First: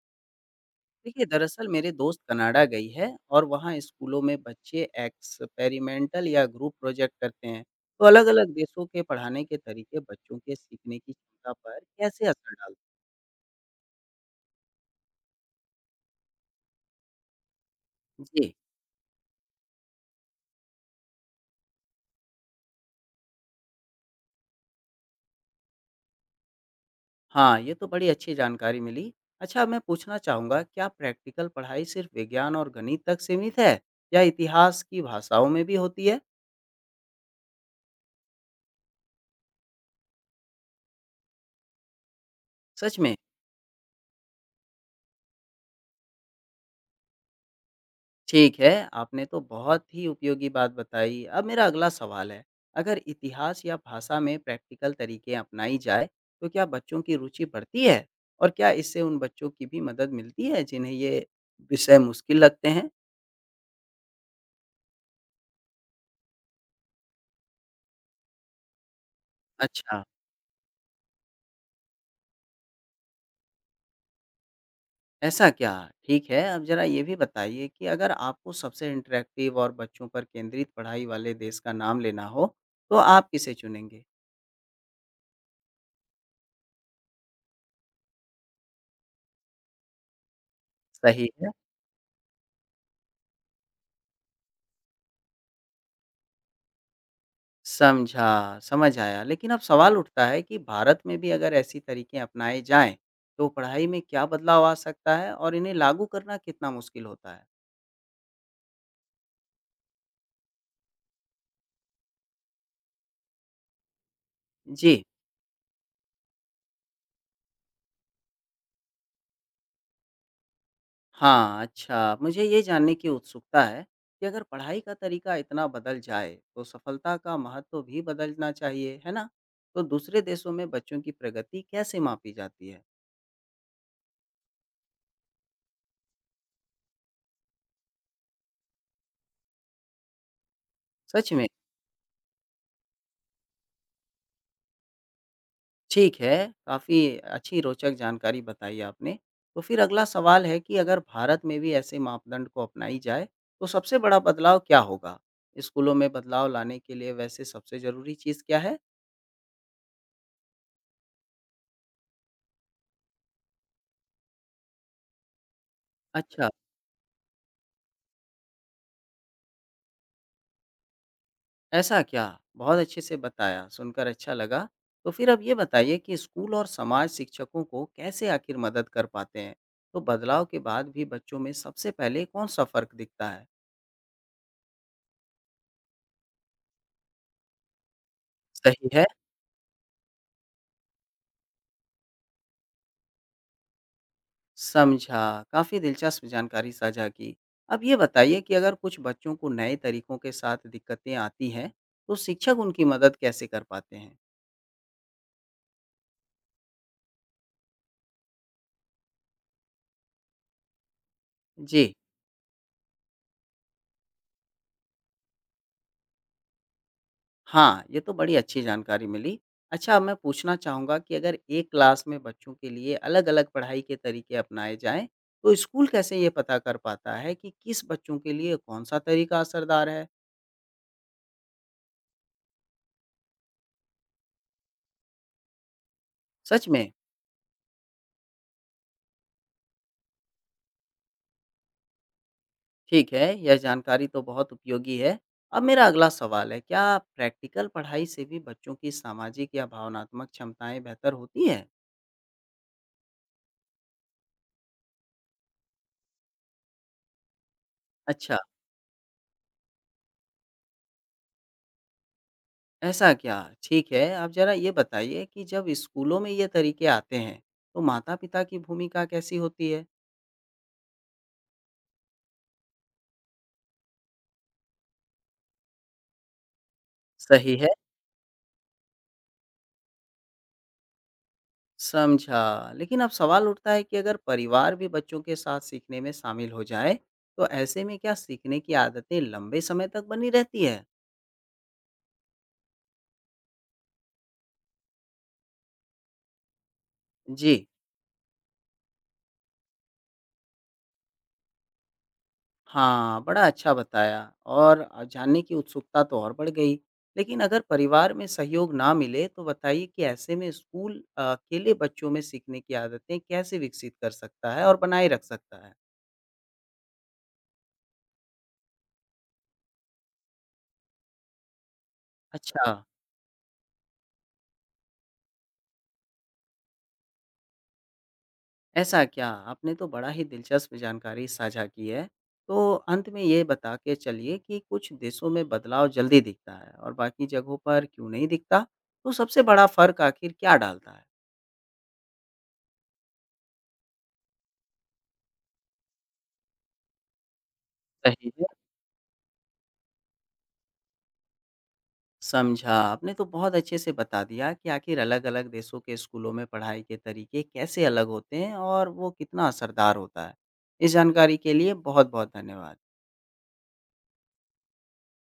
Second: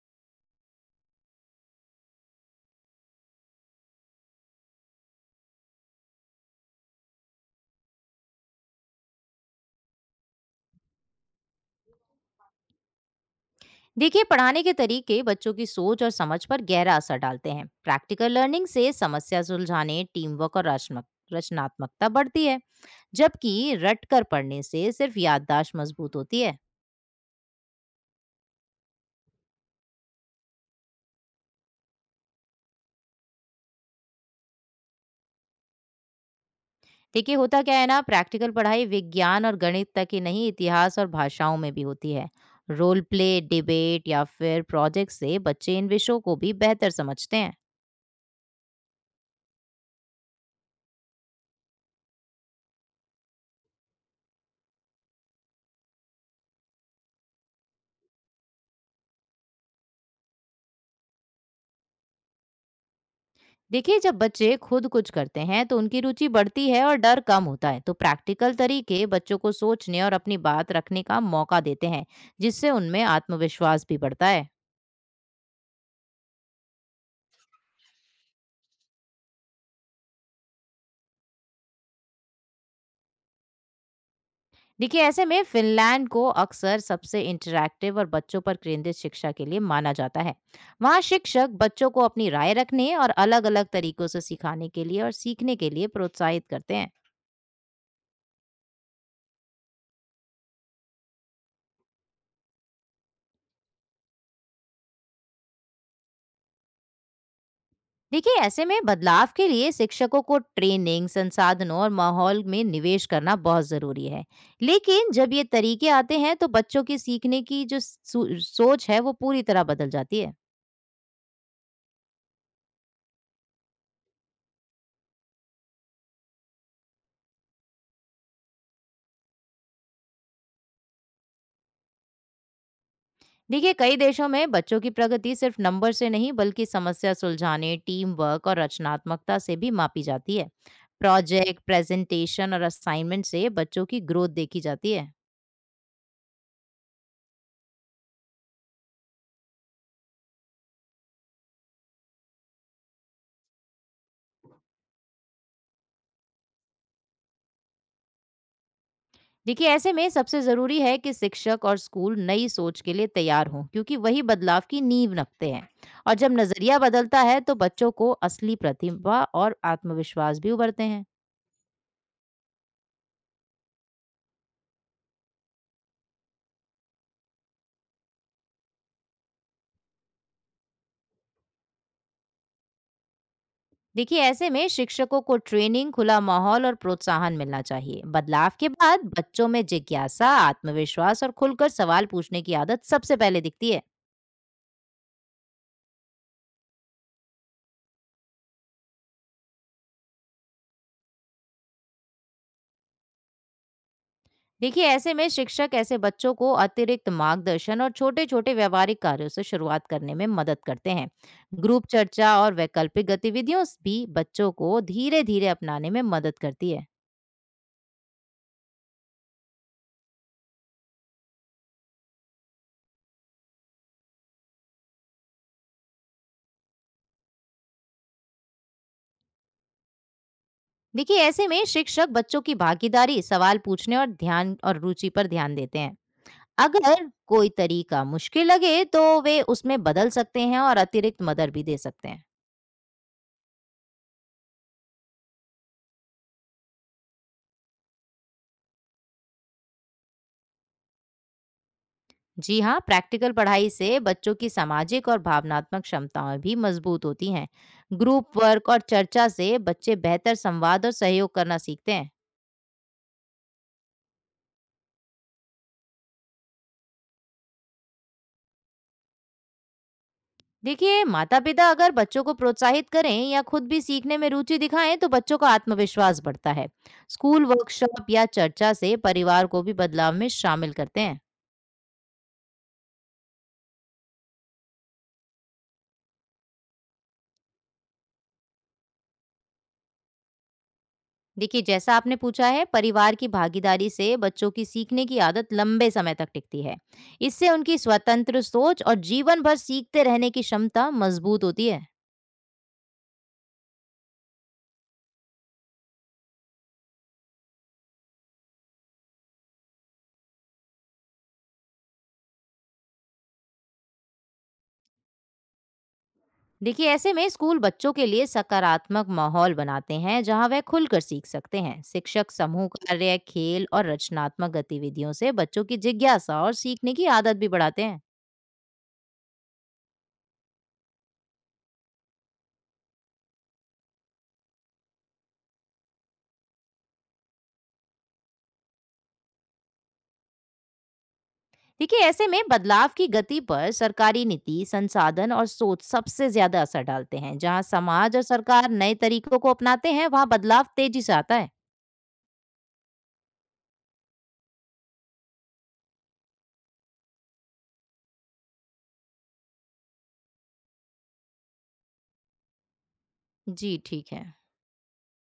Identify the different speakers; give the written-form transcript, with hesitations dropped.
Speaker 1: देखिए, दरअसल मेरे दोस्त कनाडा गई है और वहाँ स्कूलों में बच्चे एक्सपेरिमेंटल या ग्रुप प्रोजेक्ट करते हैं। तो अलग-अलग देशों के पढ़ाने के तरीके बच्चों के सीखने की क्षमता पर कैसे असर डालते
Speaker 2: देखिए, पढ़ाने के तरीके बच्चों की सोच और समझ पर गहरा असर डालते हैं।
Speaker 1: हैं?
Speaker 2: प्रैक्टिकल
Speaker 1: जी,
Speaker 2: लर्निंग से समस्या सुलझाने, टीम वर्क और रचनात्मकता बढ़ती है, जबकि रट कर पढ़ने से सिर्फ याददाश्त मजबूत होती है।
Speaker 1: हाँ, ये तो बड़ी अच्छी जानकारी मिली। अच्छा, मैं पूछना चाहूँगा क्या प्रैक्टिकल पढ़ाई सिर्फ विज्ञान और गणित तक सीमित है या इतिहास की भाषाओं में भी होती है?
Speaker 2: देखिए, होता क्या है ना, प्रैक्टिकल पढ़ाई विज्ञान और गणित तक ही नहीं, इतिहास और भाषाओं में भी होती है।
Speaker 1: सच
Speaker 2: रोल
Speaker 1: में?
Speaker 2: प्ले, डिबेट या फिर प्रोजेक्ट से बच्चे इन विषयों को भी बेहतर समझते हैं।
Speaker 1: ठीक है, आपने तो बहुत ही उपयोगी बात बताई। अब मेरा अगला सवाल है, अगर इतिहास या भाषा में प्रैक्टिकल तरीके अपनाई जाए, तो क्या बच्चों की रुचि बढ़ती है? और क्या इससे उन बच्चों की भी मदद मिलती है जिन्हें ये विषय मुश्किल लगते हैं?
Speaker 2: देखिए, जब बच्चे खुद कुछ करते हैं तो उनकी रुचि बढ़ती है और डर कम होता है। तो प्रैक्टिकल तरीके बच्चों को सोचने
Speaker 1: अच्छा,
Speaker 2: और अपनी बात रखने का मौका देते हैं, जिससे उनमें आत्मविश्वास भी बढ़ता है।
Speaker 1: ऐसा क्या? ठीक है, अब ज़रा ये भी बताइए कि अगर आपको सबसे इंटरैक्टिव और बच्चों पर केंद्रित पढ़ाई वाले देश का नाम लेना हो, तो आप किसे चुनेंगे?
Speaker 2: देखिए, ऐसे में फिनलैंड को अक्सर सबसे इंटरैक्टिव और बच्चों पर केंद्रित शिक्षा के लिए माना जाता है। वहाँ
Speaker 1: सही है।
Speaker 2: शिक्षक बच्चों को अपनी राय रखने और अलग अलग तरीकों से सिखाने के लिए और सीखने के लिए प्रोत्साहित करते हैं।
Speaker 1: समझा, समझ आया। लेकिन अब सवाल उठता है कि भारत में भी अगर ऐसी तरीके अपनाए जाएँ, तो पढ़ाई में क्या बदलाव आ सकता है और इन्हें लागू करना कितना मुश्किल होता है?
Speaker 2: देखिए, ऐसे में बदलाव के लिए शिक्षकों को ट्रेनिंग, संसाधनों और माहौल में निवेश करना बहुत जरूरी है।
Speaker 1: जी,
Speaker 2: लेकिन जब ये तरीके आते हैं तो बच्चों की सीखने की जो सोच है वो पूरी तरह बदल जाती है।
Speaker 1: हाँ, अच्छा। मुझे ये जानने की उत्सुकता है कि अगर पढ़ाई का तरीका इतना बदल जाए, तो सफलता का महत्व भी बदलना चाहिए, है ना? तो दूसरे देशों में बच्चों की प्रगति कैसे मापी जाती है?
Speaker 2: देखिए, कई देशों में बच्चों की प्रगति सिर्फ नंबर से नहीं, बल्कि समस्या सुलझाने, टीम वर्क और रचनात्मकता से भी मापी जाती है।
Speaker 1: सच में?
Speaker 2: प्रोजेक्ट, प्रेजेंटेशन और असाइनमेंट से बच्चों की ग्रोथ देखी जाती है।
Speaker 1: ठीक है, काफ़ी अच्छी रोचक जानकारी बताई आपने। तो फिर अगला सवाल है कि अगर भारत में भी ऐसे मापदंड को अपनाई जाए, तो सबसे बड़ा बदलाव क्या होगा? स्कूलों में बदलाव लाने के लिए वैसे सबसे ज़रूरी चीज़ क्या है?
Speaker 2: देखिए, ऐसे में सबसे जरूरी है कि शिक्षक और स्कूल नई सोच के लिए तैयार हों, क्योंकि वही बदलाव की नींव रखते हैं। और जब
Speaker 1: अच्छा,
Speaker 2: नजरिया बदलता है तो बच्चों को असली प्रतिभा और आत्मविश्वास भी उभरते हैं।
Speaker 1: ऐसा क्या? बहुत अच्छे से बताया, सुनकर अच्छा लगा। तो फिर अब ये बताइए कि स्कूल और समाज शिक्षकों को कैसे आखिर मदद कर पाते हैं? तो बदलाव के बाद भी बच्चों में सबसे पहले कौन-सा फ़र्क दिखता है?
Speaker 2: देखिए, ऐसे में शिक्षकों को ट्रेनिंग, खुला माहौल और प्रोत्साहन मिलना चाहिए। बदलाव के
Speaker 1: सही
Speaker 2: बाद
Speaker 1: है।
Speaker 2: बच्चों में जिज्ञासा, आत्मविश्वास और खुलकर सवाल पूछने की आदत सबसे पहले दिखती है।
Speaker 1: समझा। काफ़ी दिलचस्प जानकारी साझा की। अब ये बताइए कि अगर कुछ बच्चों को नए तरीकों के साथ दिक्कतें आती हैं, तो शिक्षक उनकी मदद कैसे कर पाते हैं?
Speaker 2: देखिए, ऐसे में शिक्षक ऐसे बच्चों को अतिरिक्त मार्गदर्शन और छोटे छोटे व्यवहारिक कार्यों से शुरुआत करने में मदद करते हैं। ग्रुप
Speaker 1: जी,
Speaker 2: चर्चा और वैकल्पिक गतिविधियों भी बच्चों को धीरे धीरे अपनाने में मदद करती है।
Speaker 1: हाँ, ये तो बड़ी अच्छी जानकारी मिली। अच्छा, अब मैं पूछना चाहूँगा कि अगर एक क्लास में बच्चों के लिए अलग-अलग पढ़ाई के तरीके अपनाए जाएँ, तो स्कूल कैसे ये पता कर पाता है कि किस बच्चों के लिए कौन-सा तरीका असरदार है?
Speaker 2: देखिए, ऐसे में शिक्षक बच्चों की भागीदारी, सवाल पूछने और ध्यान और रुचि पर ध्यान देते हैं।
Speaker 1: सच में?
Speaker 2: अगर कोई तरीका मुश्किल लगे तो वे उसमें बदल सकते हैं और अतिरिक्त मदद भी दे सकते हैं।
Speaker 1: ठीक है, यह जानकारी तो बहुत उपयोगी है। अब मेरा अगला सवाल है, क्या प्रैक्टिकल पढ़ाई से भी बच्चों की सामाजिक या भावनात्मक क्षमताएँ बेहतर होती हैं?
Speaker 2: जी हाँ, प्रैक्टिकल पढ़ाई से बच्चों की सामाजिक और भावनात्मक क्षमताएं भी मजबूत होती हैं।
Speaker 1: अच्छा,
Speaker 2: ग्रुप वर्क और चर्चा से बच्चे बेहतर संवाद और सहयोग करना सीखते हैं।
Speaker 1: ऐसा क्या? ठीक है, आप ज़रा ये बताइए कि जब स्कूलों में ये तरीके आते हैं, तो माता-पिता की भूमिका कैसी होती है?
Speaker 2: देखिए, माता पिता अगर बच्चों को प्रोत्साहित करें या खुद भी सीखने में रुचि दिखाएं तो बच्चों का आत्मविश्वास बढ़ता है। स्कूल
Speaker 1: सही है,
Speaker 2: वर्कशॉप या चर्चा से परिवार को भी बदलाव में शामिल करते हैं।
Speaker 1: समझा। लेकिन अब सवाल उठता है कि अगर परिवार भी बच्चों के साथ सीखने में शामिल हो जाए, तो ऐसे में क्या सीखने की आदतें लंबे समय तक बनी रहती है?
Speaker 2: देखिए, जैसा आपने पूछा है, परिवार की भागीदारी से बच्चों की सीखने की आदत लंबे समय तक टिकती है। इससे
Speaker 1: जी।
Speaker 2: उनकी स्वतंत्र सोच और जीवन भर सीखते रहने की क्षमता मजबूत होती है।
Speaker 1: हाँ, बड़ा अच्छा बताया और जानने की उत्सुकता तो और बढ़ गई। लेकिन अगर परिवार में सहयोग ना मिले तो बताइए कि ऐसे में स्कूल अकेले बच्चों में सीखने की आदतें कैसे विकसित कर सकता है और बनाए रख सकता है?
Speaker 2: देखिए, ऐसे में स्कूल बच्चों के लिए सकारात्मक माहौल बनाते हैं, जहां वह खुलकर सीख सकते हैं। शिक्षक
Speaker 1: अच्छा,
Speaker 2: समूह कार्य, खेल और रचनात्मक गतिविधियों से बच्चों की जिज्ञासा और सीखने की आदत भी बढ़ाते हैं।
Speaker 1: ऐसा क्या? आपने तो बड़ा ही दिलचस्प जानकारी साझा की है। तो अंत में ये बता के चलिए कि कुछ देशों में बदलाव जल्दी दिखता है और बाकी जगहों पर क्यों नहीं दिखता? तो सबसे बड़ा फ़र्क आखिर क्या डालता है?
Speaker 2: देखिए, ऐसे में बदलाव की गति पर सरकारी नीति, संसाधन और सोच सबसे ज्यादा असर डालते हैं। जहां समाज और
Speaker 1: सही है।
Speaker 2: सरकार नए तरीकों को अपनाते हैं, वहां बदलाव तेजी से आता है।
Speaker 1: समझा। आपने तो बहुत अच्छे से बता दिया कि आखिर अलग-अलग देशों के स्कूलों में पढ़ाई के तरीके कैसे अलग होते हैं और वो कितना असरदार होता है। इस जानकारी के लिए बहुत-बहुत धन्यवाद।
Speaker 2: जी ठीक है।